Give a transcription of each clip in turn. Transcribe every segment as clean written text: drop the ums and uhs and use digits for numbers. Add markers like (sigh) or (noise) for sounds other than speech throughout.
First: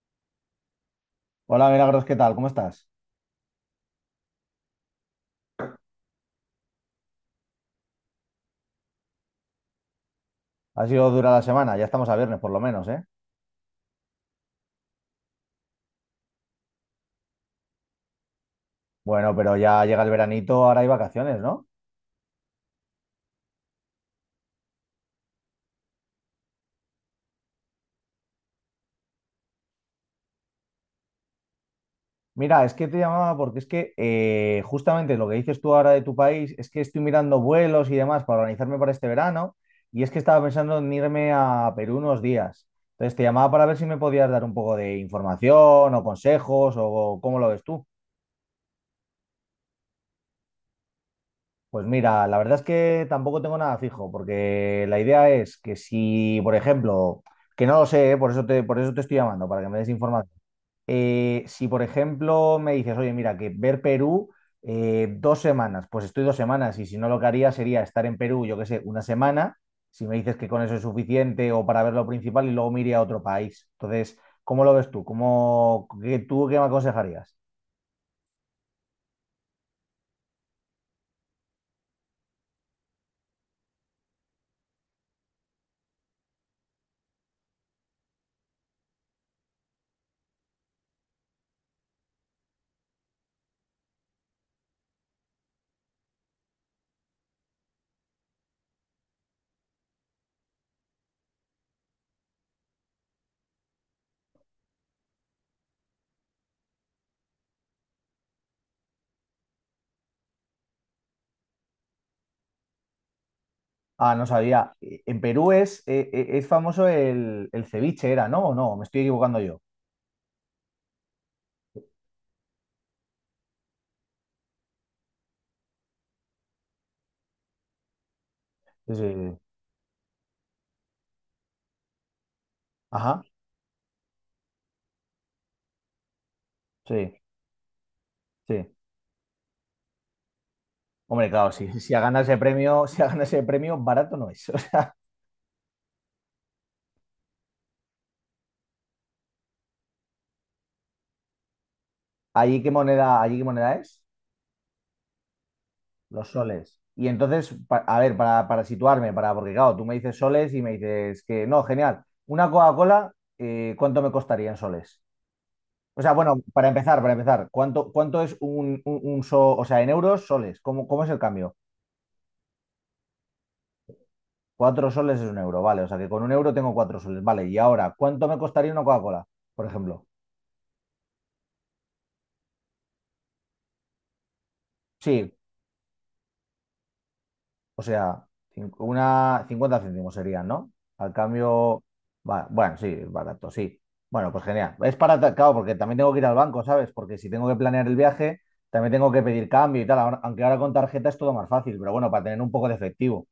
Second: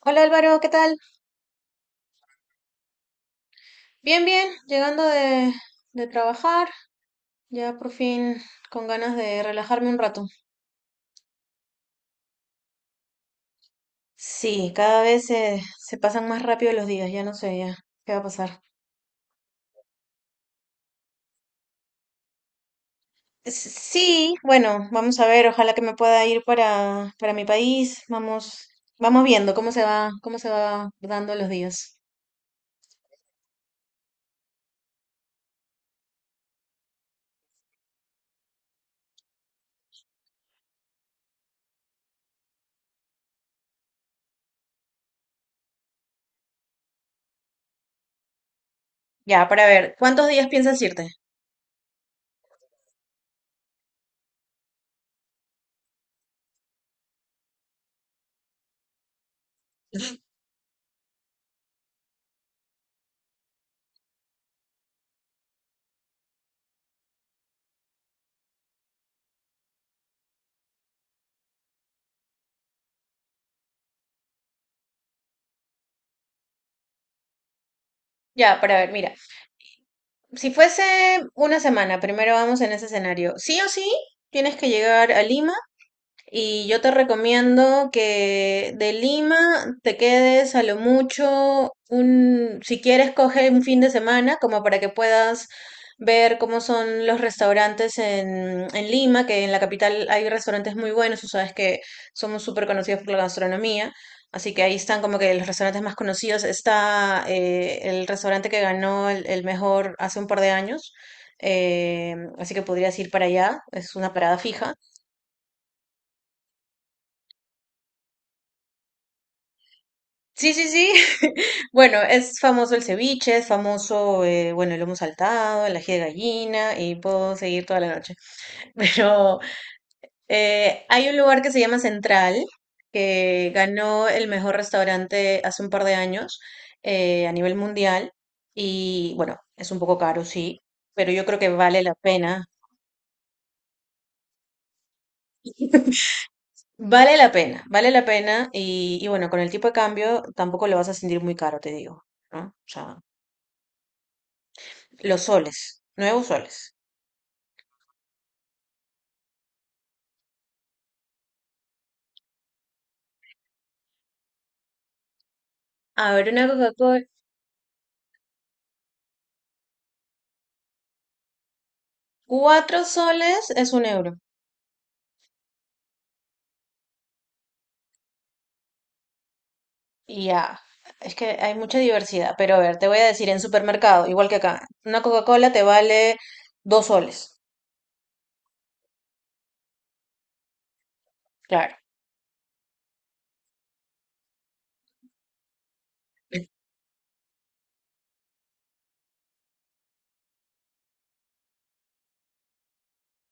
Hola Álvaro, ¿qué tal? Hola Milagros, ¿qué tal? ¿Cómo estás? Bien, bien, llegando de trabajar, ya por fin con ganas de relajarme un rato. Ha sido dura la semana, ya estamos a viernes por lo menos, ¿eh? Sí, cada vez se pasan más rápido los días, ya no sé ya qué va a pasar. Bueno, pero ya llega el veranito, ahora hay vacaciones, ¿no? Sí, bueno, vamos a ver, ojalá que me pueda ir para mi país, vamos, vamos viendo cómo se va dando los días. Mira, es que te llamaba porque es que justamente lo que dices tú ahora de tu país es que estoy mirando vuelos y demás para organizarme para este verano y es que estaba pensando en irme a Perú unos días. Entonces te llamaba para ver si me podías dar un poco de información o consejos o cómo lo ves tú. Ya, para ver, ¿cuántos días piensas irte? Pues mira, la verdad es que tampoco tengo nada fijo, porque la idea es que si, por ejemplo, que no lo sé, ¿eh? Por eso te estoy llamando, para que me des información. Si, por ejemplo, me dices, oye, mira, que ver Perú 2 semanas, pues estoy 2 semanas, y si no lo que haría sería estar en Perú, yo qué sé, una semana, si me dices que con eso es suficiente o para ver lo principal y luego me iría a otro país. Entonces, ¿cómo lo ves tú? ¿ tú qué me aconsejarías? Ya, para ver, mira, si fuese una semana, primero vamos en ese escenario. Sí o sí, tienes que llegar a Lima. Y yo te recomiendo que de Lima te quedes a lo mucho un, si quieres, coge un fin de semana como para que puedas ver cómo son los restaurantes en Lima, que en la capital hay restaurantes muy buenos, tú sabes que somos súper conocidos por la gastronomía, así que ahí están como que los restaurantes más conocidos. Está el restaurante que ganó el mejor hace un par de años, así que podrías ir para allá, es una Ah, no parada sabía. fija. En Perú es famoso el ceviche, ¿era, no? ¿O no? Me estoy equivocando yo. Sí, sí, sí. (laughs) Bueno, es famoso el ceviche, es famoso, bueno, el lomo saltado, el ají de gallina y puedo seguir toda la noche. (laughs) Sí, sí, sí. Pero hay un lugar que se llama Central, Ajá, que ganó el mejor restaurante hace un par de años sí, a nivel mundial. sí. Y bueno, es un poco caro, sí, pero yo Hombre, creo que claro, si, vale si la ha ganado ese pena. premio, (laughs) si ha ganado ese premio, barato no es. (laughs) O sea, (laughs) Vale la pena, vale la pena. Y bueno, con el tipo de cambio tampoco lo vas a sentir muy caro, te digo, ¿no? O ¿allí qué sea, moneda, allí qué moneda es? los soles, nuevos Los soles. soles. Y entonces, a ver, para situarme, porque claro, tú me dices soles y me dices que no, genial. Una Coca-Cola, ¿cuánto me costaría en soles? O sea, A ver, bueno, una para empezar, Coca-Cola. para empezar, ¿cuánto es o sea, en euros, soles? ¿Cómo es el cambio? 4 soles es 1 euro. 4 soles es 1 euro, vale. O sea que con 1 euro tengo 4 soles, vale. Y ahora, ¿cuánto me costaría una Coca-Cola, por ejemplo? Y ya, es que hay mucha diversidad. Pero a ver, te voy a decir, en supermercado, igual que acá, una Sí, Coca-Cola te vale 2 soles. o sea, una 50 céntimos serían, ¿no? Al Claro. cambio, bueno, sí, barato, sí. Bueno, pues genial. Es para, claro, porque también tengo que ir al banco, ¿sabes? Porque si tengo que planear el viaje, también tengo que pedir cambio y tal. Aunque ahora con tarjeta es todo más fácil, pero bueno, para tener un poco de efectivo.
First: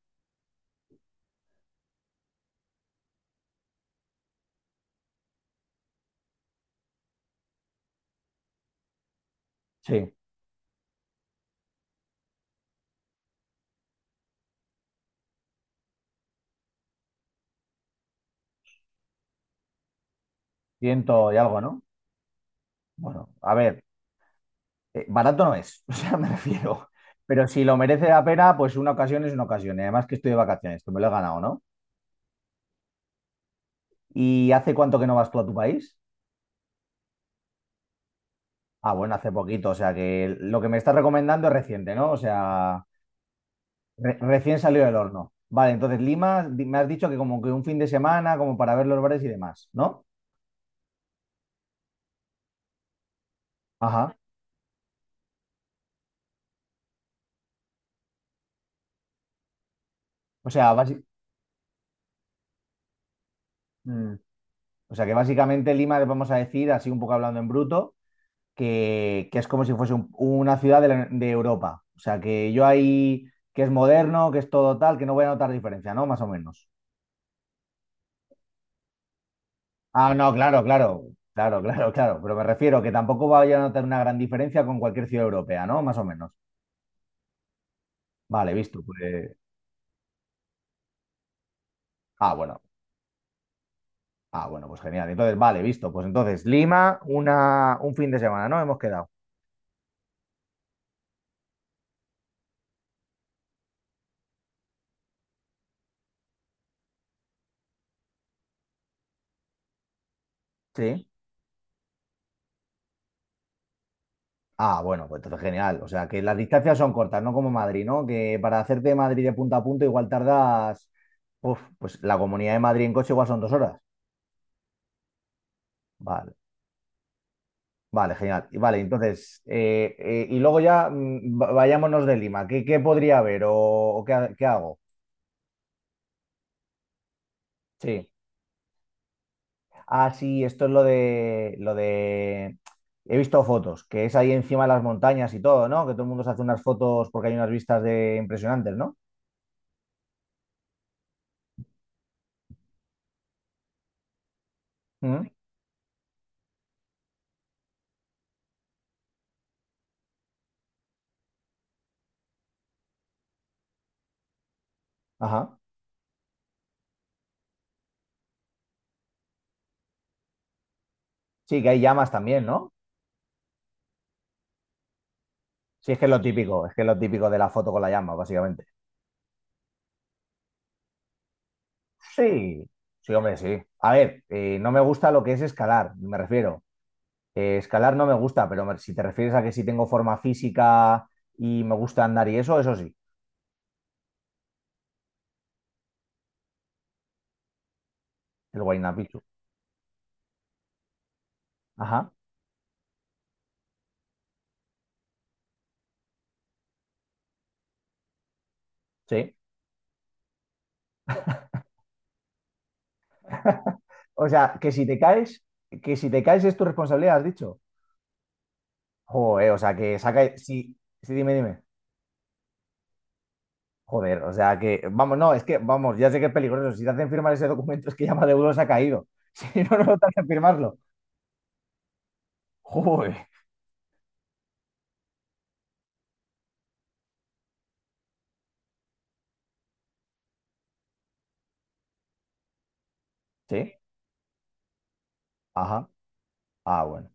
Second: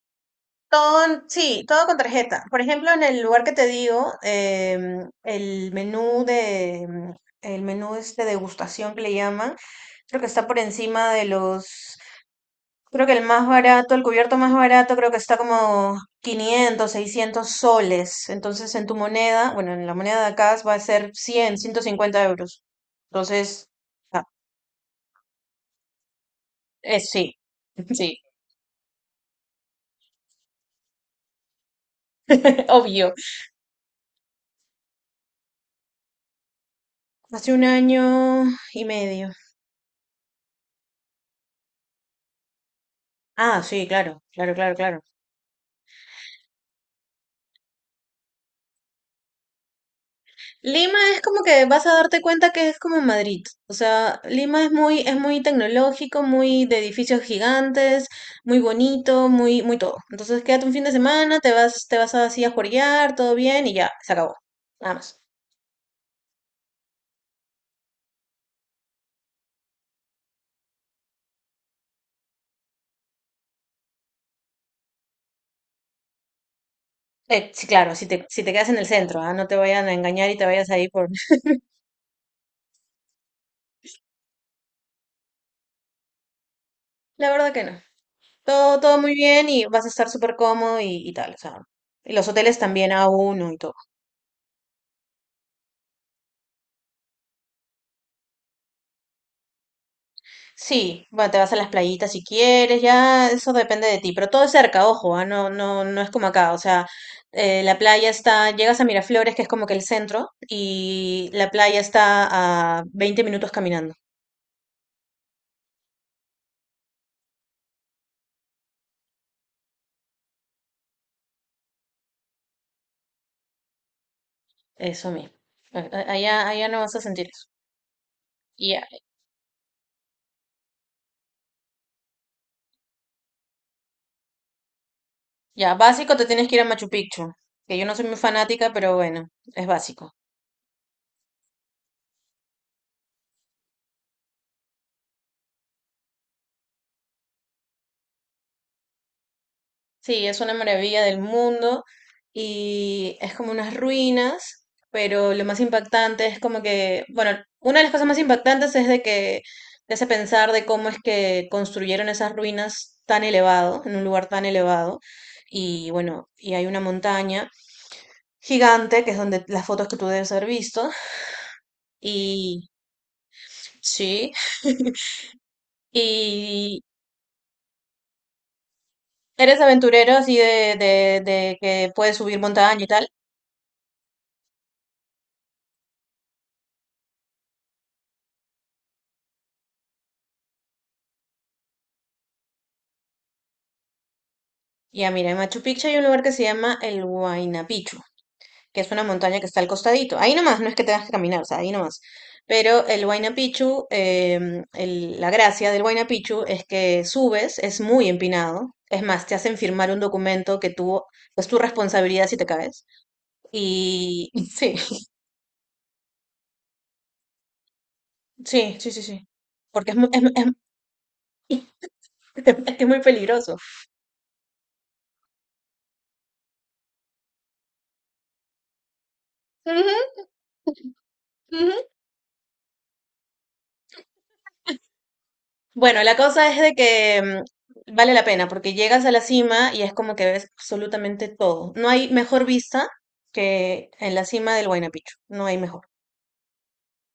Todo, sí, todo con tarjeta. Por ejemplo, en el lugar que te digo, el menú este degustación que le llaman, Sí, creo que está por encima de los creo que el más barato, el cubierto más barato, creo que está como 500 600 soles. Entonces, en tu moneda, bueno, en la moneda de acá va a ser ciento y cien algo, ciento ¿no? cincuenta euros. Bueno, a Entonces, ver, ah, barato no es, (laughs) o sea, me refiero. Sí, Pero si lo (laughs) merece sí, la pena, pues una ocasión es una ocasión. Y además que estoy de vacaciones, que me lo he ganado, ¿no? (laughs) obvio. ¿Y hace cuánto que no vas tú a tu país? Hace un año y Ah, bueno, medio. hace poquito, o sea que lo que me estás recomendando es reciente, ¿no? O sea, Ah, sí, claro, claro, recién claro, salió del claro. horno. Vale, entonces Lima, me has dicho que como que un fin de semana, como para ver los bares y demás, ¿no? Lima es como que vas a darte cuenta que es como Madrid. O Ajá. sea, Lima es muy, tecnológico, muy de edificios gigantes, muy bonito, muy, muy todo. Entonces O quédate un sea, fin de semana, te vas así a juerguear, todo bien y ya, se mm. acabó. O Nada sea que más. básicamente Lima, vamos a decir, así un poco hablando en bruto, que es como si fuese una ciudad de, de Europa. O sea, que yo ahí, que es moderno, que es todo tal, que no voy a notar diferencia, ¿no? Más o menos. Sí, claro, si te quedas en el centro, ah, no te vayan a Ah, engañar no, y te claro, vayas ahí por... claro, (laughs) claro, (laughs) claro, claro. Pero me refiero que tampoco vaya a notar una gran diferencia con cualquier ciudad europea, ¿no? Más o menos. La verdad que no. Vale, Todo, visto. todo muy Pues. bien y vas a estar súper cómodo y tal. O sea, y los Ah, hoteles bueno. también a uno y todo. Ah, bueno, pues genial. Entonces, vale, visto. Pues entonces, Lima, un fin de semana, ¿no? Hemos quedado. Sí, bueno, te vas a las playitas si quieres, ya eso depende de ti, pero todo es cerca, ojo, ah, no, no, no es como acá, o sea, la playa está, llegas a Miraflores, que es como que el centro, Sí. y la playa está a 20 minutos caminando, Ah, bueno, pues entonces genial. O sea, que las distancias son cortas, no como Madrid, ¿no? Que para hacerte de Madrid de punta a punta igual tardas, uf, pues la Comunidad de Madrid en coche igual son 2 horas. eso mismo. Vale, Allá, allá no vas a sentir eso. vale, genial. Y Y vale, ya, entonces, y luego ya vayámonos de Lima. ¿Qué podría haber o qué hago? ya, básico te tienes que ir a Machu Picchu, que yo no soy Sí. muy fanática, pero bueno, es Ah, básico. sí, esto es He visto fotos, que es ahí encima de las montañas y todo, ¿no? Que todo el mundo se hace unas fotos porque hay unas vistas de impresionantes, ¿no? Sí, es una maravilla del mundo y es como unas ruinas, Mm. pero lo más impactante es como que, bueno, una de las cosas más impactantes es de que te hace pensar de cómo es que construyeron esas ruinas tan elevado, en un lugar tan elevado, Ajá. y bueno, y hay una montaña gigante, que es donde las fotos que tú debes haber visto, Sí, que hay llamas también, y ¿no? sí, Sí, es que y es lo típico de la foto con la llama, básicamente. eres aventurero así de que puedes subir Sí, montaña y tal. sí, hombre, sí. A ver, no me gusta lo que es escalar, me refiero. Escalar no me gusta, pero si te refieres a que si tengo forma física y me gusta andar y eso sí, Ya, mira, en Machu Picchu hay un lugar que se llama el Huayna Picchu, el que es Huayna una Picchu. montaña que está al costadito. Ahí nomás, no es que tengas que caminar, o sea, ahí nomás. Ajá, Pero el Huayna Picchu, la gracia del Huayna Picchu es que subes, es muy empinado. Es más, sí. te hacen firmar un documento que tú, es tu responsabilidad si te caes. (laughs) O Y sea, (laughs) que sí, si te caes, que si te caes es tu responsabilidad, has dicho. sí, sí, sí, sí. Joder, o sea, Porque es, que mu- saca. es- Sí, sí, dime, dime. (laughs) es que es muy peligroso. Joder, o sea que, vamos, no, es que, vamos, ya sé que es peligroso. Si te hacen firmar ese documento es que ya Maduro se ha caído. (laughs) Si no, no te Ujú, hacen firmarlo. ujú. Joder. Bueno, la cosa es de que vale la pena porque llegas a la cima y es como que ves absolutamente todo. No hay mejor vista Sí, que en la cima del Huayna Picchu, no hay mejor. ajá. Ah, bueno.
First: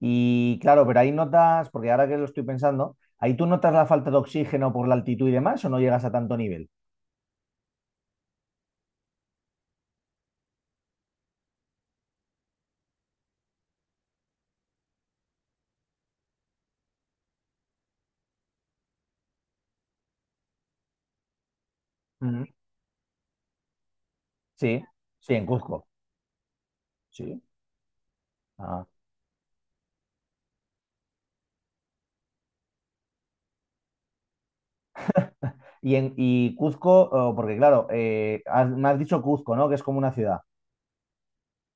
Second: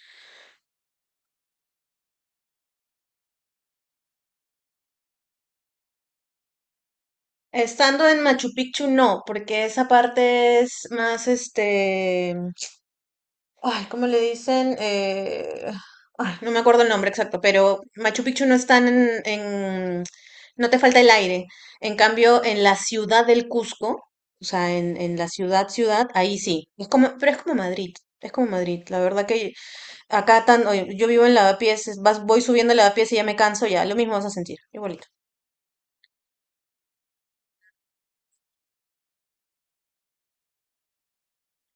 Y claro, pero ahí notas, porque ahora que lo estoy pensando, ahí tú notas la falta de oxígeno por la altitud y demás, o no llegas a tanto nivel. Estando en Machu Picchu no, porque esa parte es más este. Ay, ¿cómo le dicen? Ay, no me acuerdo el nombre exacto, pero Machu Picchu no está en, en-. No te falta el aire. En cambio, Ujú. en la ciudad del Cusco, o sea, Sí, en la sí, en ciudad, Cuzco. ciudad, ahí sí. Es como, pero es Sí. como Madrid, es como Madrid. Ah. La verdad que acá tan... oye, yo vivo en Lavapiés, voy subiendo Lavapiés y ya me canso, ya, lo mismo vas a sentir, igualito. Y Cuzco, oh, porque claro, me has dicho Cuzco, ¿no? Que es como una ciudad.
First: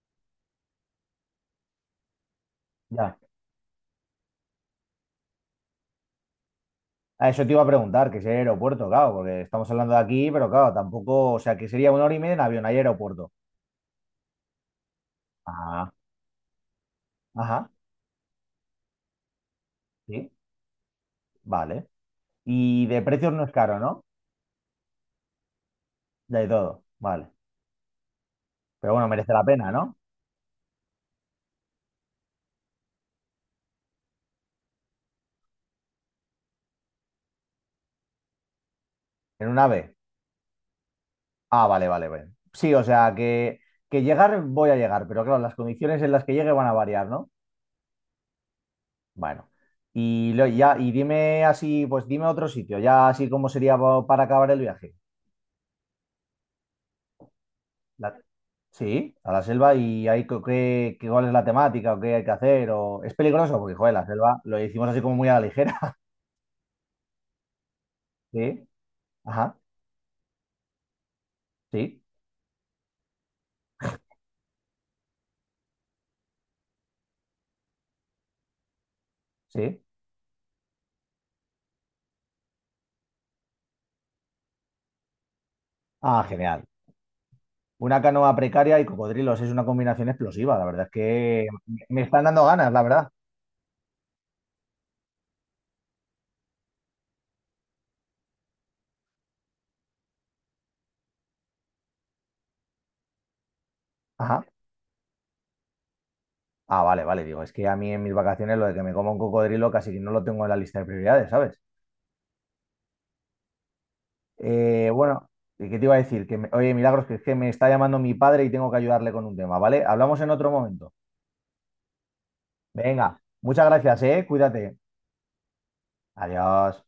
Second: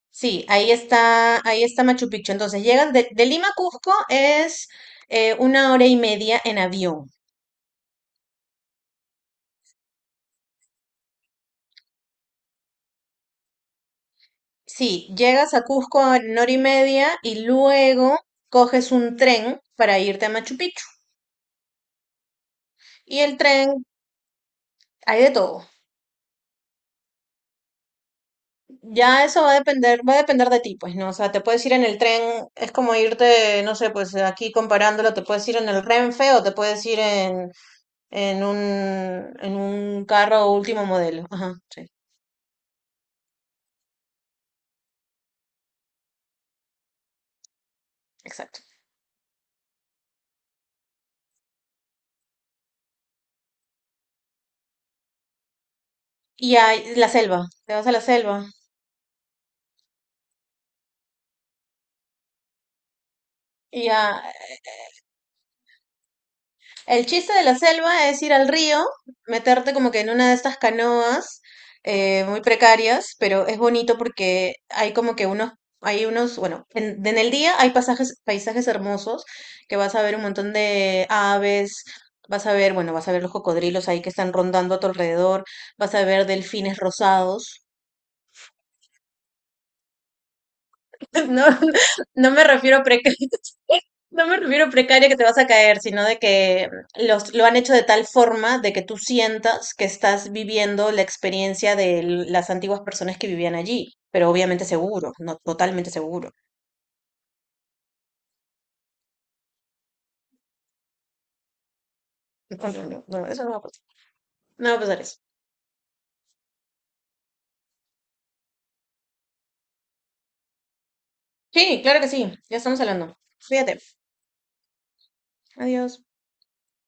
Sí, ahí está Machu Picchu. Entonces, llegas de, Ya. de Lima a Cusco es una hora y media en avión. A eso te iba a preguntar, que si hay aeropuerto, claro, porque estamos hablando de aquí, pero claro, tampoco, o sea, que sería 1 hora y media en avión, hay aeropuerto. Sí, llegas a Ah, Cusco en hora y media y ajá, luego coges un tren para irte sí, a Machu Picchu. vale. Y de Y precios el no es caro, tren, ¿no? hay de todo. De todo, vale. Pero bueno, Ya merece eso la va a pena, ¿no? depender, va a depender de ti, pues, ¿no? O sea, te puedes ir en el tren, es como irte, no sé, pues aquí comparándolo, te puedes ir en el Renfe o te puedes ir en un, En en un ave. un carro último modelo. Ajá, Ah, sí, vale, vale, vale. Sí, o sea, que llegar voy a llegar, pero claro, las condiciones en las que llegue van a variar, ¿no? exacto. Bueno. Y ya, y dime así, pues dime otro sitio, ya así como sería para acabar el viaje. Y hay la selva, te vas a la La- selva. Sí, a la selva y hay cuál es la temática o qué hay que hacer o es peligroso porque Y joder, la ya, selva lo hicimos así como muy a la ligera. (laughs) el chiste de la selva es ir al Sí, río, ajá, meterte como que en una de estas canoas sí, muy precarias, pero es bonito porque hay como que bueno, en el día hay pasajes, paisajes hermosos que sí. vas a ver un montón de aves, vas a ver, bueno, vas a ver los cocodrilos ahí que están rondando a tu alrededor, vas a Ah, ver genial. delfines rosados. Una canoa precaria y cocodrilos es una combinación explosiva, la verdad es (laughs) No, que me están no me dando ganas, refiero la a verdad. precario, (laughs) no me refiero a precaria que te vas a caer, sino de que lo han hecho de tal forma de que tú sientas que estás viviendo la experiencia de las antiguas personas que vivían allí, pero Ajá. obviamente seguro, no totalmente seguro. Ah, vale, vale, digo, es que a mí en mis vacaciones lo de que me coma un cocodrilo casi que no lo tengo en la lista de prioridades, ¿sabes? No, no, no, no, eso no va a pasar. No va a pasar eso. Bueno, ¿qué te iba a decir? Que Oye, Milagros, que es que me está llamando mi padre y tengo que ayudarle con un tema, ¿vale? Hablamos en otro momento. Sí, claro que sí, ya estamos hablando. Venga, muchas Fíjate. gracias, ¿eh? Cuídate. Adiós. Adiós.